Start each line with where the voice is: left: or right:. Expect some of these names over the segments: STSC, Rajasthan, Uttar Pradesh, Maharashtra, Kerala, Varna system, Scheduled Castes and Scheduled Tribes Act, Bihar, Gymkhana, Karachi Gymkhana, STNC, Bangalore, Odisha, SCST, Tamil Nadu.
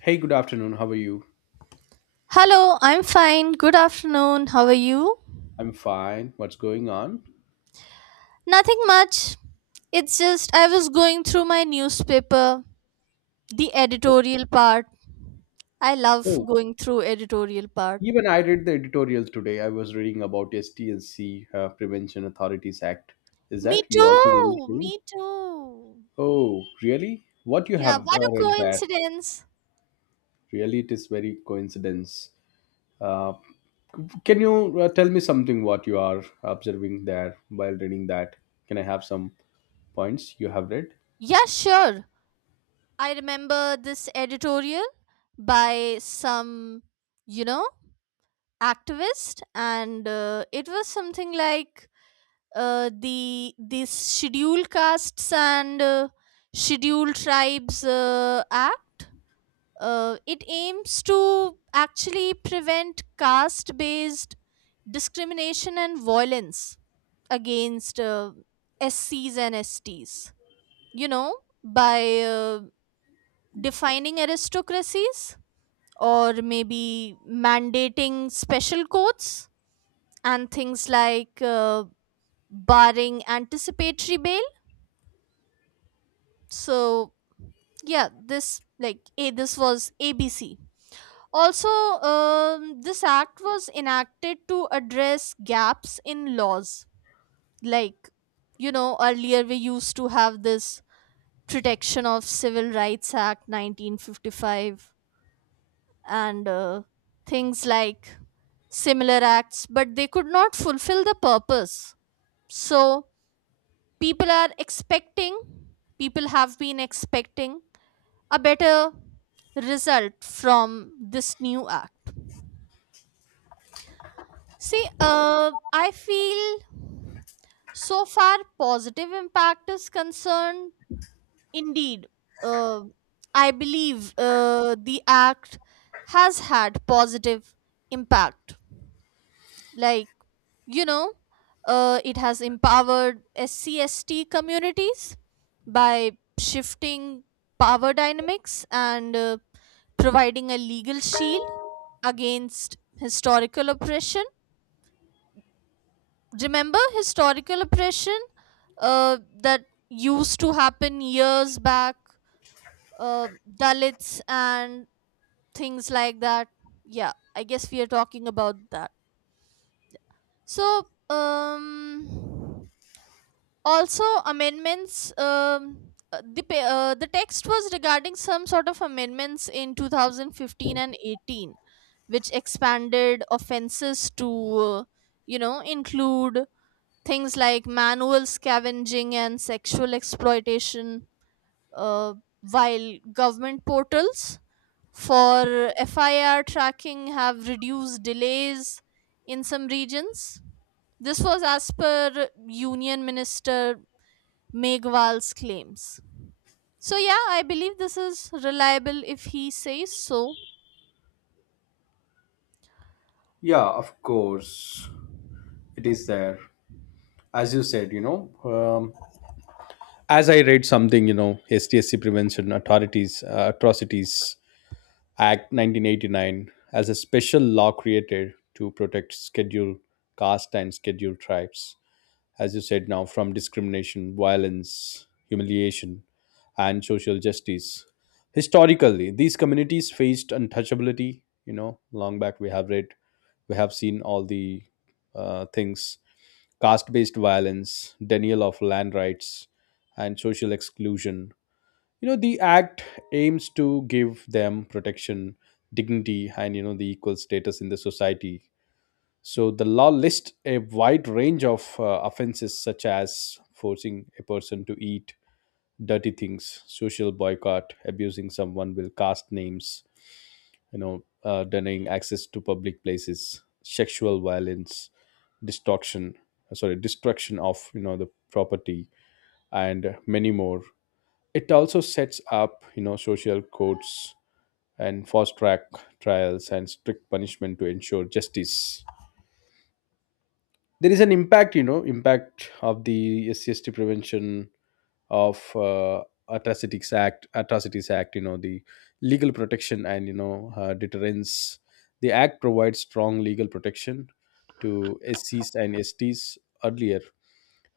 left: Hey, good afternoon. How are you?
right: Hello, I'm fine. Good afternoon. How are you?
left: I'm fine. What's going on?
right: Nothing much. It's just I was going through my newspaper, the editorial part. I love
left: Oh,
right: going through editorial part.
left: even I read the editorial today. I was reading about STNC Prevention Authorities Act. Is
right: Me
left: that you also reading
right: too.
left: the same?
right: Me too.
left: Oh, really? What you
right: Yeah,
left: have
right: what a
left: read that?
right: coincidence.
left: Really, it is very coincidence. Uh, can you tell me something what you are observing there while reading that? Can I have some points you have read?
right: Yeah, sure. I remember this editorial by some, you know, activist and it was something like the this Schedule castes and scheduled tribes act it aims to actually prevent caste based discrimination and violence against SCs and STs, you know, by defining aristocracies or maybe mandating special courts and things like barring anticipatory bail. So, yeah, this like a this was abc also. This act was enacted to address gaps in laws, like you know, earlier we used to have this protection of civil rights act 1955, and things like similar acts, but they could not fulfill the purpose. So people are expecting, people have been expecting a better result from this new act. See, I feel so far positive impact is concerned. Indeed, uh, I believe the act has had positive impact, like you know, it has empowered scst communities by shifting power dynamics and providing a legal shield against historical oppression. Remember historical oppression that used to happen years back, uh, dalits and things like that. Yeah, I guess we are talking about that. so um Also amendments, the text was regarding some sort of amendments in 2015 and 18, which expanded offenses to uh, include things like manual scavenging and sexual exploitation, uh, while government portals for FIR tracking have reduced delays in some regions. This was as per union minister Megwal's claims. So, yeah, I believe this is reliable if he says so.
left: Yeah, of course. It is there. As you said, you know, um, as I read something, you know, STSC Prevention Authorities Atrocities Act 1989 as a special law created to protect scheduled caste and scheduled tribes as you said now, from discrimination, violence, humiliation, and social justice. Historically, these communities faced untouchability. You know, long back we have read, we have seen all the things, caste based violence, denial of land rights, and social exclusion. You know, the act aims to give them protection, dignity, and you know, the equal status in the society. So the law lists a wide range of offenses such as forcing a person to eat dirty things, social boycott, abusing someone will cast names, you know, denying access to public places, sexual violence, destruction, destruction of you know the property, and many more. It also sets up you know social courts and fast track trials and strict punishment to ensure justice. There is an impact, you know, impact of the SCST prevention of atrocities act, atrocities act, you know, the legal protection and you know deterrence. The act provides strong legal protection to SCs and STs. Earlier,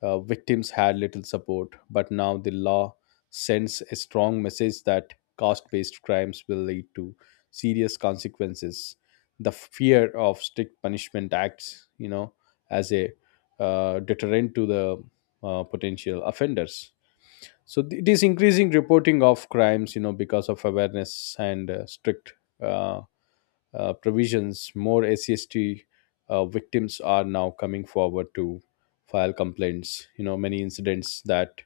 left: victims had little support, but now the law sends a strong message that caste based crimes will lead to serious consequences. The fear of strict punishment acts, you know, as a deterrent to the potential offenders. So it is increasing reporting of crimes, you know, because of awareness and strict uh, provisions. More ACST victims are now coming forward to file complaints. You know, many incidents that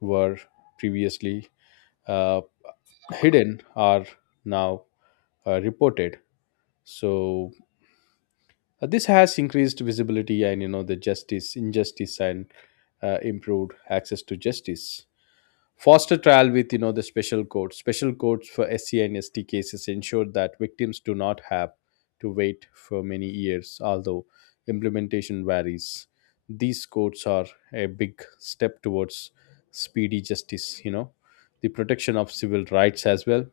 left: were previously uh, hidden are now reported. So this has increased visibility and you know the justice, injustice, and improved access to justice. Foster trial with you know the special courts. Special courts for SC and ST cases ensure that victims do not have to wait for many years, although implementation varies. These courts are a big step towards speedy justice, you know, the protection of civil rights as well.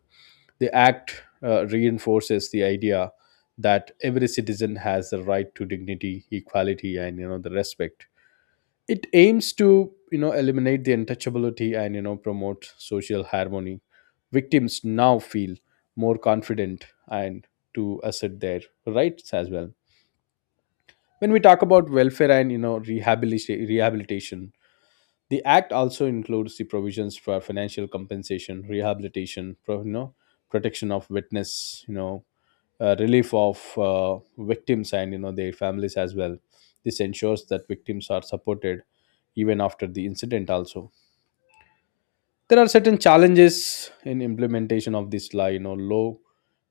left: The act reinforces the idea that every citizen has the right to dignity, equality, and you know the respect. It aims to you know eliminate the untouchability and you know promote social harmony. Victims now feel more confident and to assert their rights as well. When we talk about welfare and you know rehabilitation, rehabilitation, the act also includes the provisions for financial compensation, rehabilitation you know protection of witness, you know, relief of victims and you know their families as well. This ensures that victims are supported even after the incident also. There are certain challenges in implementation of this law, you know, low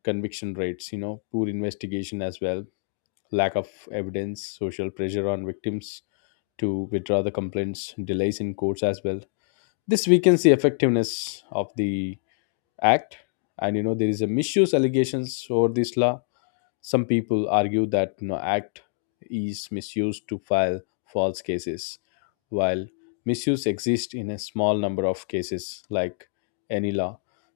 left: conviction rates, you know, poor investigation as well, lack of evidence, social pressure on victims to withdraw the complaints, delays in courts as well. This weakens the effectiveness of the act. And you know there is a misuse allegations over this law. Some people argue that you know, Act is misused to file false cases, while misuse exists in a small number of cases, like any law.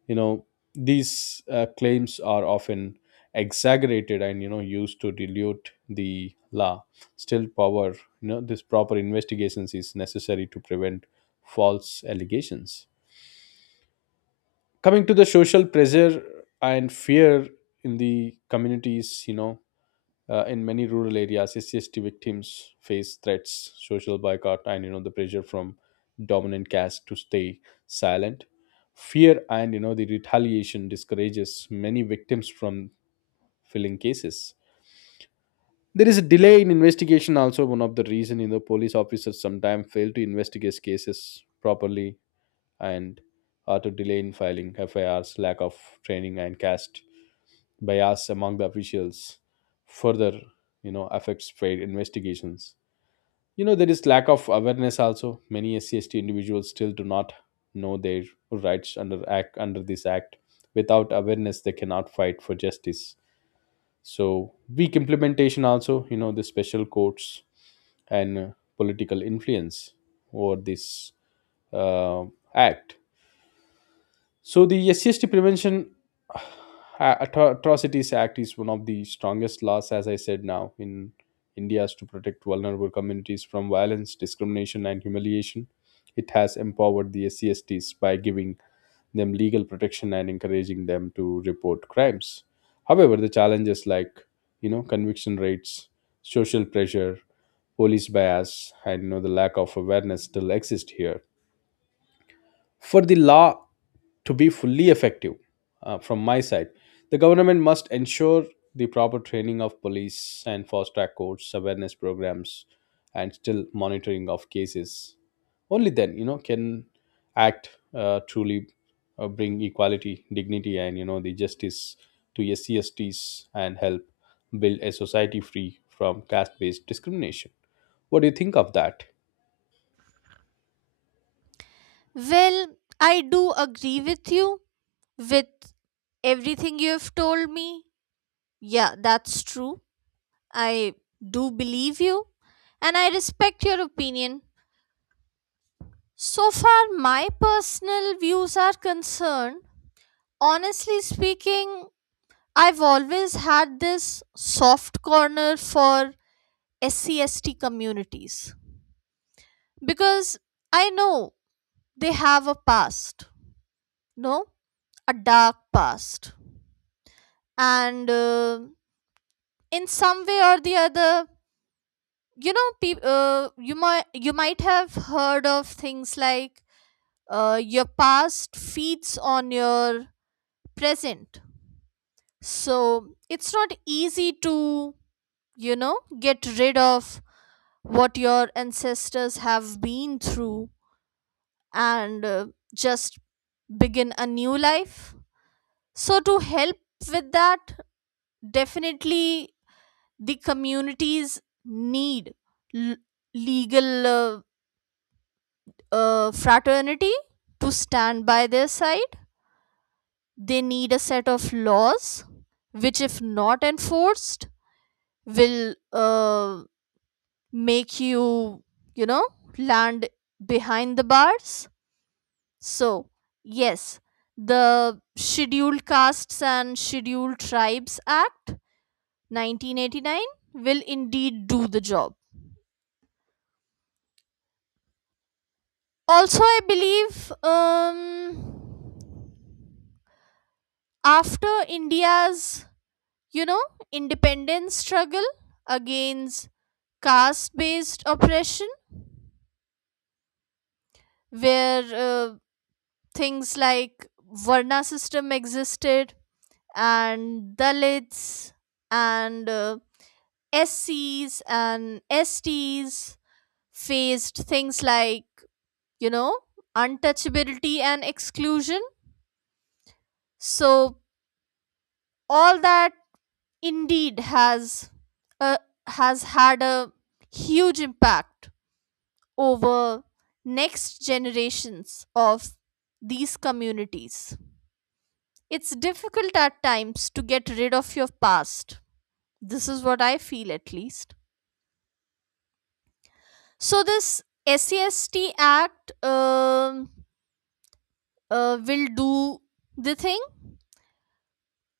left: You know, these claims are often exaggerated and you know used to dilute the law. Still, power, you know, this proper investigations is necessary to prevent false allegations. Coming to the social pressure and fear in the communities, you know, in many rural areas SCST victims face threats, social boycott and you know the pressure from dominant castes to stay silent. Fear and you know the retaliation discourages many victims from filing cases. There is a delay in investigation also, one of the reason, you know, police officers sometimes fail to investigate cases properly and are to delay in filing FIRs, lack of training and caste bias among the officials further you know affects trade investigations. You know, there is lack of awareness also, many SCST individuals still do not know their rights under act, under this act. Without awareness they cannot fight for justice. So weak implementation also, you know, the special courts and political influence over this uh, act. So the SCST Prevention Atrocities Act is one of the strongest laws, as I said now, in India, to protect vulnerable communities from violence, discrimination, and humiliation. It has empowered the SCSTs by giving them legal protection and encouraging them to report crimes. However, the challenges like you know conviction rates, social pressure, police bias, and you know the lack of awareness still exist here. For the law to be fully effective, from my side, the government must ensure the proper training of police and fast track courts, awareness programs, and still monitoring of cases. Only then, you know, can act truly bring equality, dignity, and you know the justice to SCSTs and help build a society free from caste-based discrimination. What do you think of that?
right: Well, I do agree with you with everything you have told me. Yeah, that's true. I do believe you, and I respect your opinion. So far, my personal views are concerned. Honestly speaking, I've always had this soft corner for SCST communities because I know they have a past, no, a dark past, and in some way or the other, you know, peop you might have heard of things like your past feeds on your present, so it's not easy to, you know, get rid of what your ancestors have been through and just begin a new life. So, to help with that, definitely the communities need l- legal fraternity to stand by their side. They need a set of laws which, if not enforced, will make you, you know, land behind the bars. So, yes, the Scheduled Castes and Scheduled Tribes Act 1989 will indeed do the job. Also, I believe after India's, you know, independence struggle against caste based oppression, where things like Varna system existed, and Dalits and SCs and STs faced things like, you know, untouchability and exclusion. So all that indeed has uh, had a huge impact over next generations of these communities. It's difficult at times to get rid of your past. This is what I feel, at least. So this sest act will do the thing.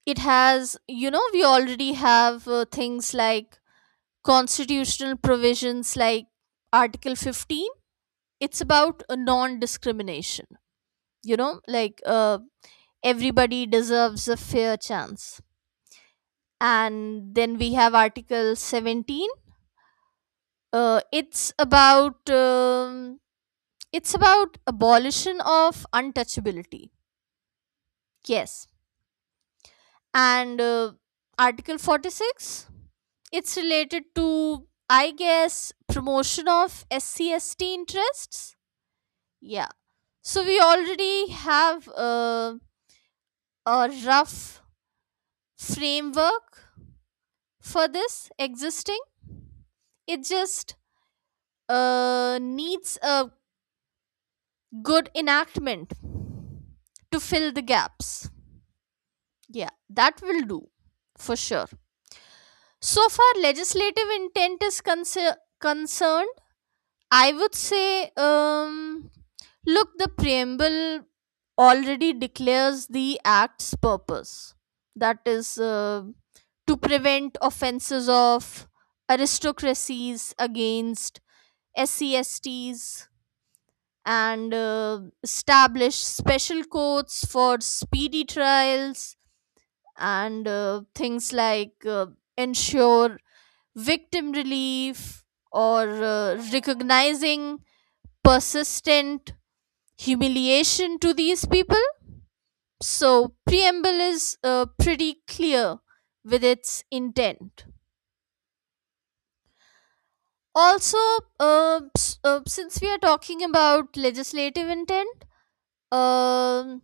right: It has, you know, we already have things like constitutional provisions like article 15. It's about a non-discrimination, you know, like everybody deserves a fair chance. And then we have article 17, uh, it's about um, it's about abolition of untouchability. Yes. And article 46, it's related to, I guess, promotion of scst interests. Yeah. So we already have a rough framework for this existing. It just needs a good enactment to fill the gaps. Yeah, that will do for sure. So far, legislative intent is concerned, I would say, look, the preamble already declares the act's purpose. That is, to prevent offenses of aristocracies against SCSTs, and establish special courts for speedy trials, and things like ensure victim relief, or recognizing persistent humiliation to these people. So, preamble is pretty clear with its intent. Also, since we are talking about legislative intent, um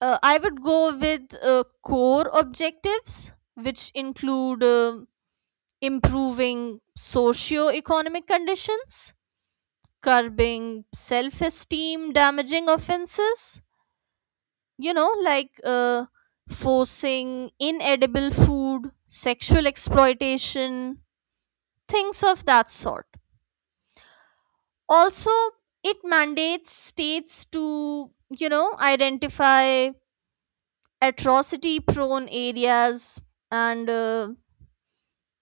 right: I would go with core objectives, which include improving socio-economic conditions, curbing self-esteem damaging offenses, you know, like forcing inedible food, sexual exploitation, things of that sort. Also, it mandates states to, you know, identify atrocity prone areas, and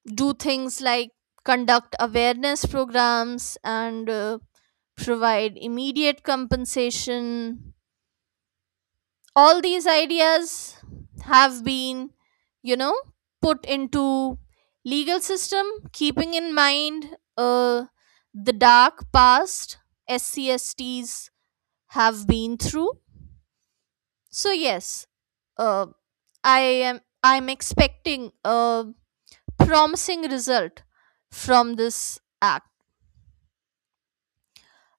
right: do things like conduct awareness programs and provide immediate compensation. All these ideas have been, you know, put into legal system keeping in mind uh, the dark past scsts have been through. So yes, uh, I'm expecting a promising result from this act.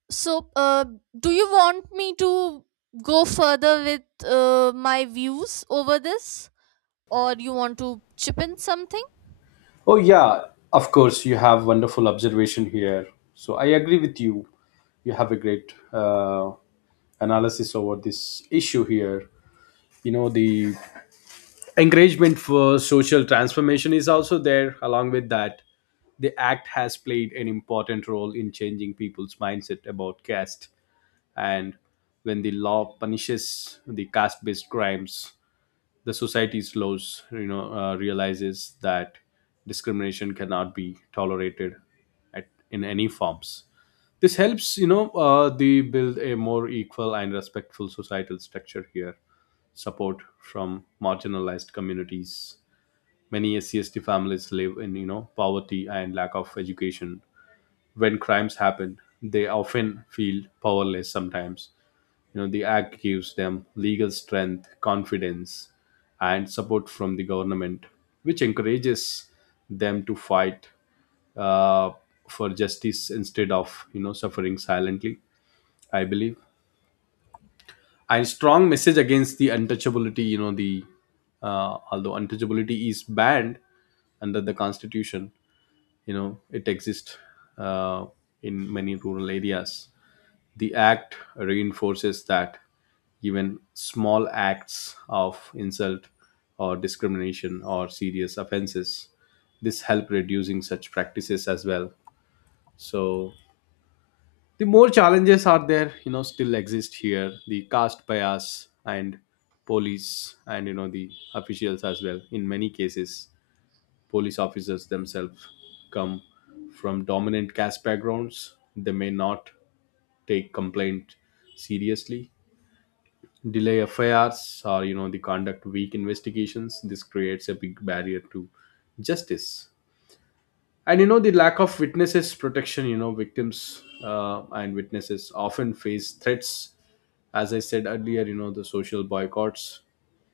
right: So do you want me to go further with my views over this, or you want to chip in something?
left: Oh, yeah, of course, you have wonderful observation here. So I agree with you. You have a great analysis over this issue here. You know, the encouragement for social transformation is also there, along with that. The act has played an important role in changing people's mindset about caste. And when the law punishes the caste based crimes, the society slows you know realizes that discrimination cannot be tolerated at, in any forms. This helps you know the build a more equal and respectful societal structure here, support from marginalized communities. Many SCST families live in you know poverty and lack of education. When crimes happen they often feel powerless sometimes. You know, the act gives them legal strength, confidence, and support from the government, which encourages them to fight uh, for justice instead of you know suffering silently. I believe, and strong message against the untouchability. You know, the although untouchability is banned under the constitution, you know it exists uh, in many rural areas. The act reinforces that even small acts of insult or discrimination or serious offenses. This help reducing such practices as well. So the more challenges are there, you know, still exist here, the caste bias and police and you know the officials as well. In many cases police officers themselves come from dominant caste backgrounds, they may not take complaint seriously, delay affairs or you know they conduct weak investigations. This creates a big barrier to justice. And you know the lack of witnesses protection, you know, victims and witnesses often face threats as I said earlier, you know, the social boycotts.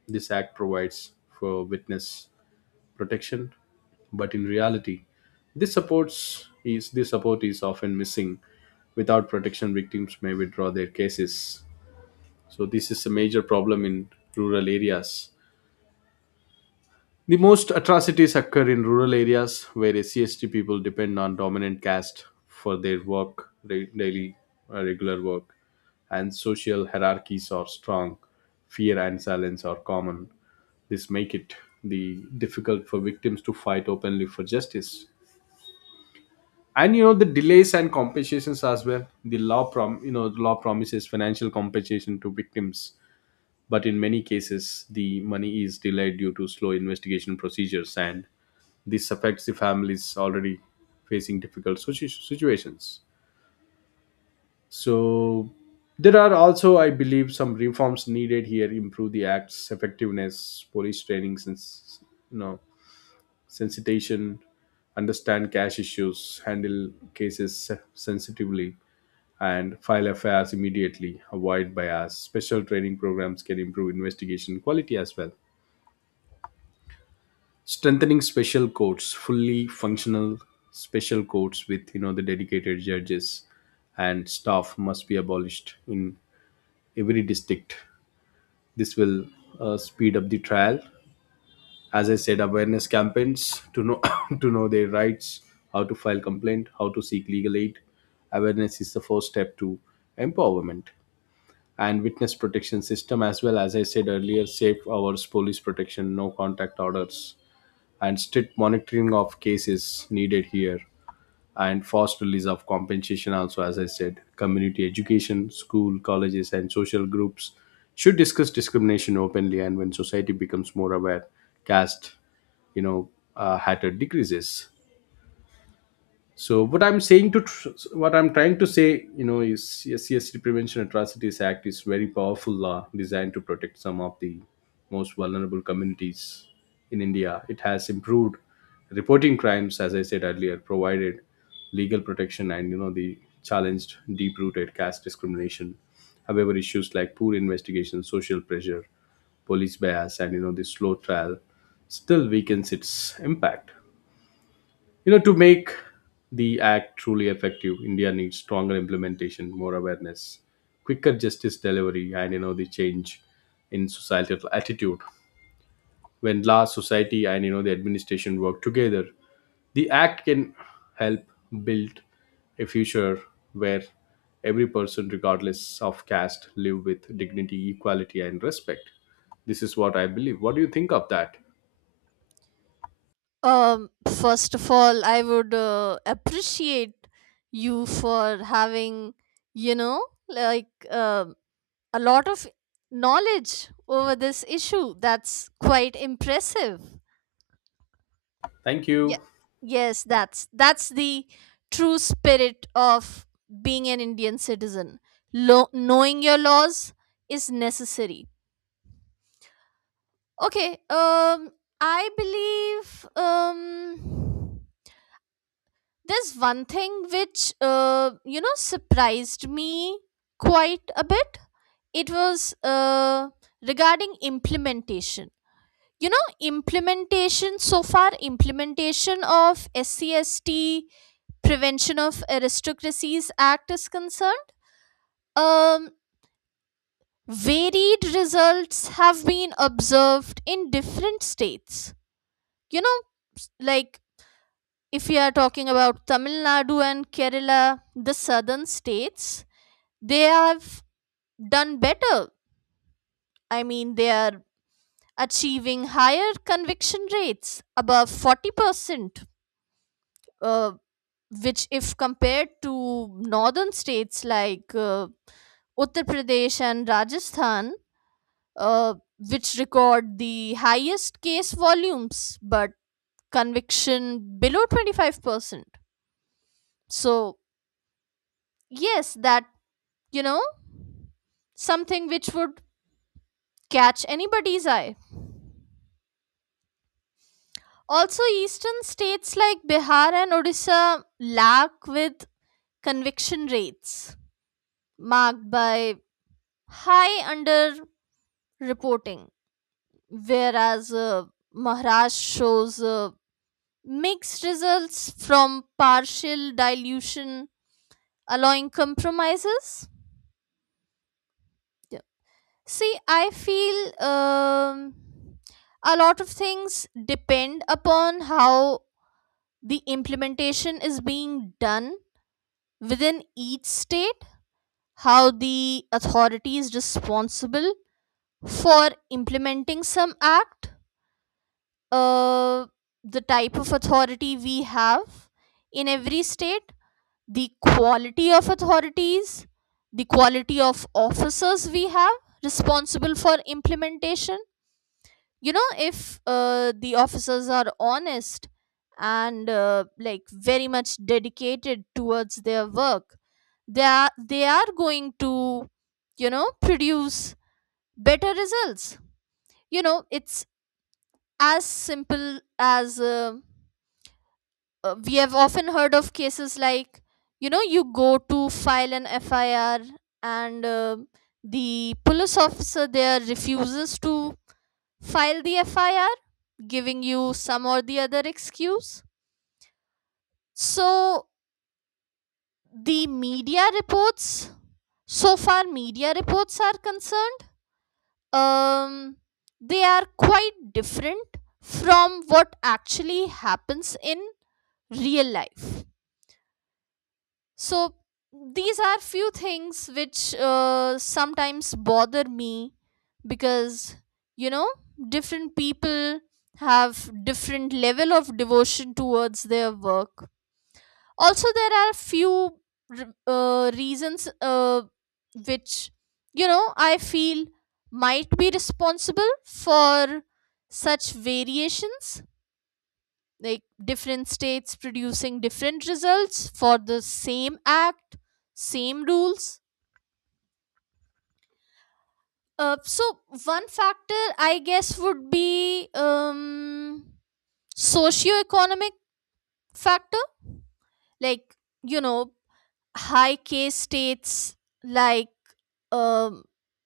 left: This act provides for witness protection, but in reality this support is often missing. Without protection victims may withdraw their cases. So this is a major problem in rural areas. The most atrocities occur in rural areas where SCST people depend on dominant caste for their work, re- daily regular work, and social hierarchies are strong. Fear and silence are common. This make it the difficult for victims to fight openly for justice. And you know the delays and compensations as well. The law prom You know the law promises financial compensation to victims, but in many cases the money is delayed due to slow investigation procedures, and this affects the families already facing difficult situations. So there are also I believe some reforms needed here, improve the act's effectiveness, police training since you know sensitization, understand cash issues, handle cases sensitively and file affairs immediately, avoid bias. Special training programs can improve investigation quality as well. Strengthening special courts, fully functional special courts with you know the dedicated judges and staff must be abolished in every district. This will speed up the trial. As I said, awareness campaigns to know to know their rights, how to file complaint, how to seek legal aid. Awareness is the first step to empowerment. And witness protection system as well, as I said earlier, safe hours, police protection, no contact orders, and strict monitoring of cases needed here, and fast release of compensation also, as I said, community education, school, colleges and social groups should discuss discrimination openly, and when society becomes more aware, caste, you know, hatred decreases. So what I'm saying, what I'm trying to say, you know, is yes, CSD Prevention Atrocities Act is very powerful law designed to protect some of the most vulnerable communities in India. It has improved reporting crimes, as I said earlier, provided legal protection and you know the challenged deep rooted caste discrimination. However, issues like poor investigation, social pressure, police bias, and you know the slow trial still weakens its impact. You know, to make the act truly effective, India needs stronger implementation, more awareness, quicker justice delivery, and you know the change in societal attitude. When law, society, and you know the administration work together, the act can help build a future where every person, regardless of caste, live with dignity, equality, and respect. This is what I believe. What do you think of that?
right: Um, First of all, I would appreciate you for having, you know, like a lot of knowledge over this issue. That's quite impressive.
left: Thank
right: Yeah.
left: you.
right: Yes, that's the true spirit of being an Indian citizen. Knowing your laws is necessary. Okay. I believe. There's one thing which, you know, surprised me quite a bit. It was regarding implementation. You know, implementation, so far, implementation of SCST Prevention of Aristocracies Act is concerned. Um, Varied results have been observed in different states. You know, like if we are talking about Tamil Nadu and Kerala, the southern states, they have done better. I mean, they are achieving higher conviction rates above 40%, uh, which, if compared to northern states like Uttar Pradesh and Rajasthan, which record the highest case volumes but conviction below 25%. So, yes, that, you know, something which would catch anybody's eye. Also, eastern states like Bihar and Odisha lack with conviction rates marked by high underreporting, whereas Maharashtra shows mixed results from partial dilution allowing compromises. Yeah. See, I feel a lot of things depend upon how the implementation is being done within each state, how the authority is responsible for implementing some act, uh, the type of authority we have in every state, the quality of authorities, the quality of officers we have responsible for implementation. You know, if the officers are honest and like very much dedicated towards their work, they are going to, you know, produce better results. You know, it's as simple as we have often heard of cases like, you know, you go to file an fir, and the police officer there refuses to file the FIR, giving you some or the other excuse. So, the media reports, so far, media reports are concerned, um, they are quite different from what actually happens in real life. So these are few things which sometimes bother me because, you know, different people have different level of devotion towards their work. Also, there are few reasons which, you know, I feel might be responsible for such variations, like different states producing different results for the same act, same rules. So one factor, I guess, would be socioeconomic factor, like, you know, high case states like um,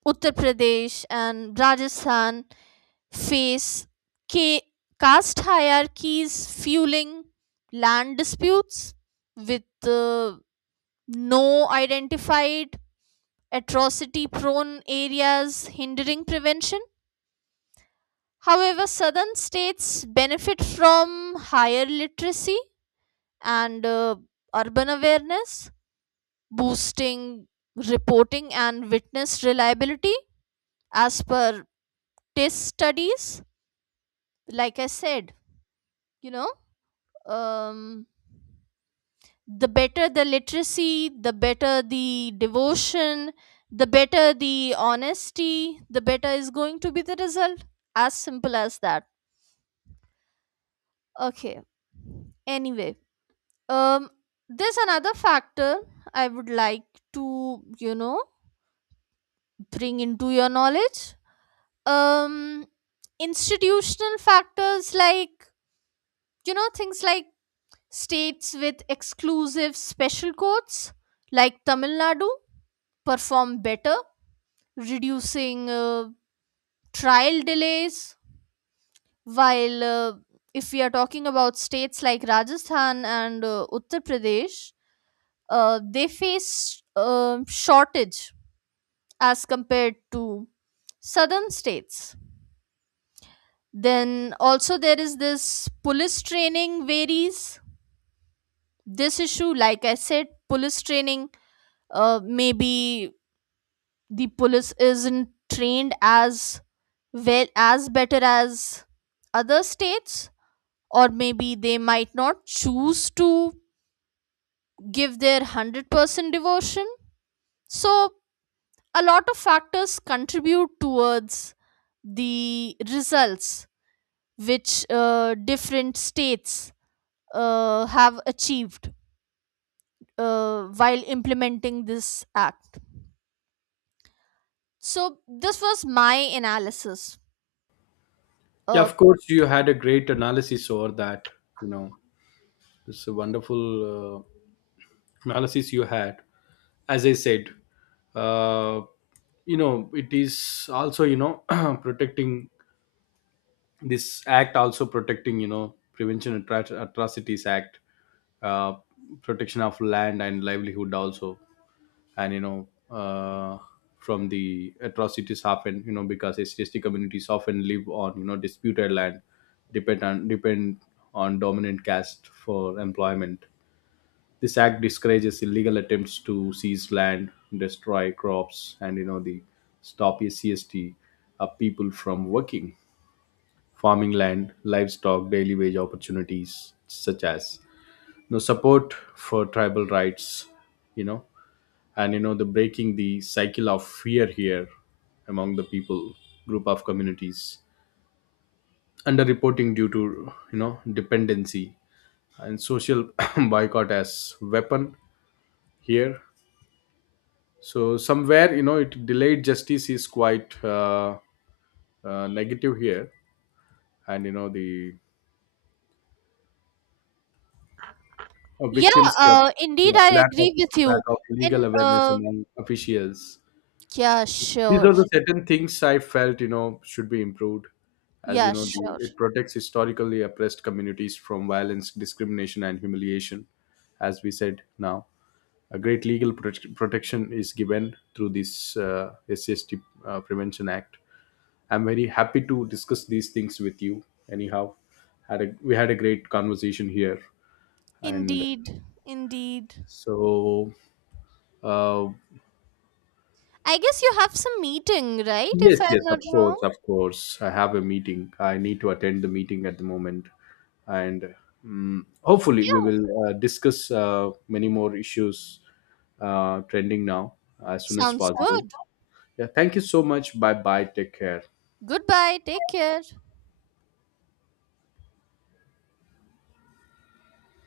right: uttar pradesh and rajasthan face ca- caste hierarchies fueling land disputes with no identified atrocity prone areas, hindering prevention. However, southern states benefit from higher literacy and urban awareness, boosting reporting and witness reliability as per test studies. Like I said, you know, um, the better the literacy, the better the devotion, the better the honesty, the better is going to be the result. As simple as that. Okay. Anyway, um, there's another factor I would like to, you know, bring into your knowledge. Um, Institutional factors like, you know, things like states with exclusive special codes like Tamil Nadu perform better, reducing trial delays, while if we are talking about states like rajasthan and uttar pradesh, they face shortage as compared to southern states. Then also there is this police training varies. This issue, like I said, police training, maybe the police isn't trained as well as better as other states, or maybe they might not choose to give their 100% devotion. So, a lot of factors contribute towards the results which different states have achieved while implementing this act. So, this was my analysis.
left: Yeah,
right: Uh,
left: of course, you had a great analysis over that. You know. It's a wonderful uh, analysis you had. As I said, uh, you know, it is also you know protecting this act, also protecting you know Prevention of Atrocities Act, uh, protection of land and livelihood also, and you know from the atrocities happen. You know because STST communities often live on you know disputed land, depend on dominant caste for employment. This act discourages illegal attempts to seize land, destroy crops, and you know the stop ACST people from working, farming land, livestock, daily wage opportunities, such as you know, support for tribal rights, you know, and you know the breaking the cycle of fear here among the people, group of communities, underreporting due to you know dependency and social boycott as weapon here. So somewhere you know it delayed justice is quite negative here and you know the
right: yeah,
left: victims get, yeah,
right: indeed, I agree with
left: lack
right: you.
left: of legal
right: And
left: awareness among officials.
right: yeah,
left: These are
right: sure.
left: the certain things I felt you know should be improved. As you
right: Yeah,
left: know
right: sure.
left: the, it protects historically oppressed communities from violence, discrimination and humiliation. As we said now, a great legal protect protection is given through this SCST prevention act. I'm very happy to discuss these things with you. Anyhow, we had a great conversation here, and
right: Indeed. Indeed.
left: so uh,
right: I guess you have some meeting, right?
left: yes,
right: If I'm
left: yes,
right: not
left: of course,
right: wrong.
left: of course. I have a meeting. I need to attend the meeting at the moment, and hopefully we
right: Yeah.
left: will discuss many more issues trending now as soon as
right: Sounds
left: possible.
right: good.
left: Yeah, thank you so much. Bye bye. Take care.
right: Goodbye. Take care.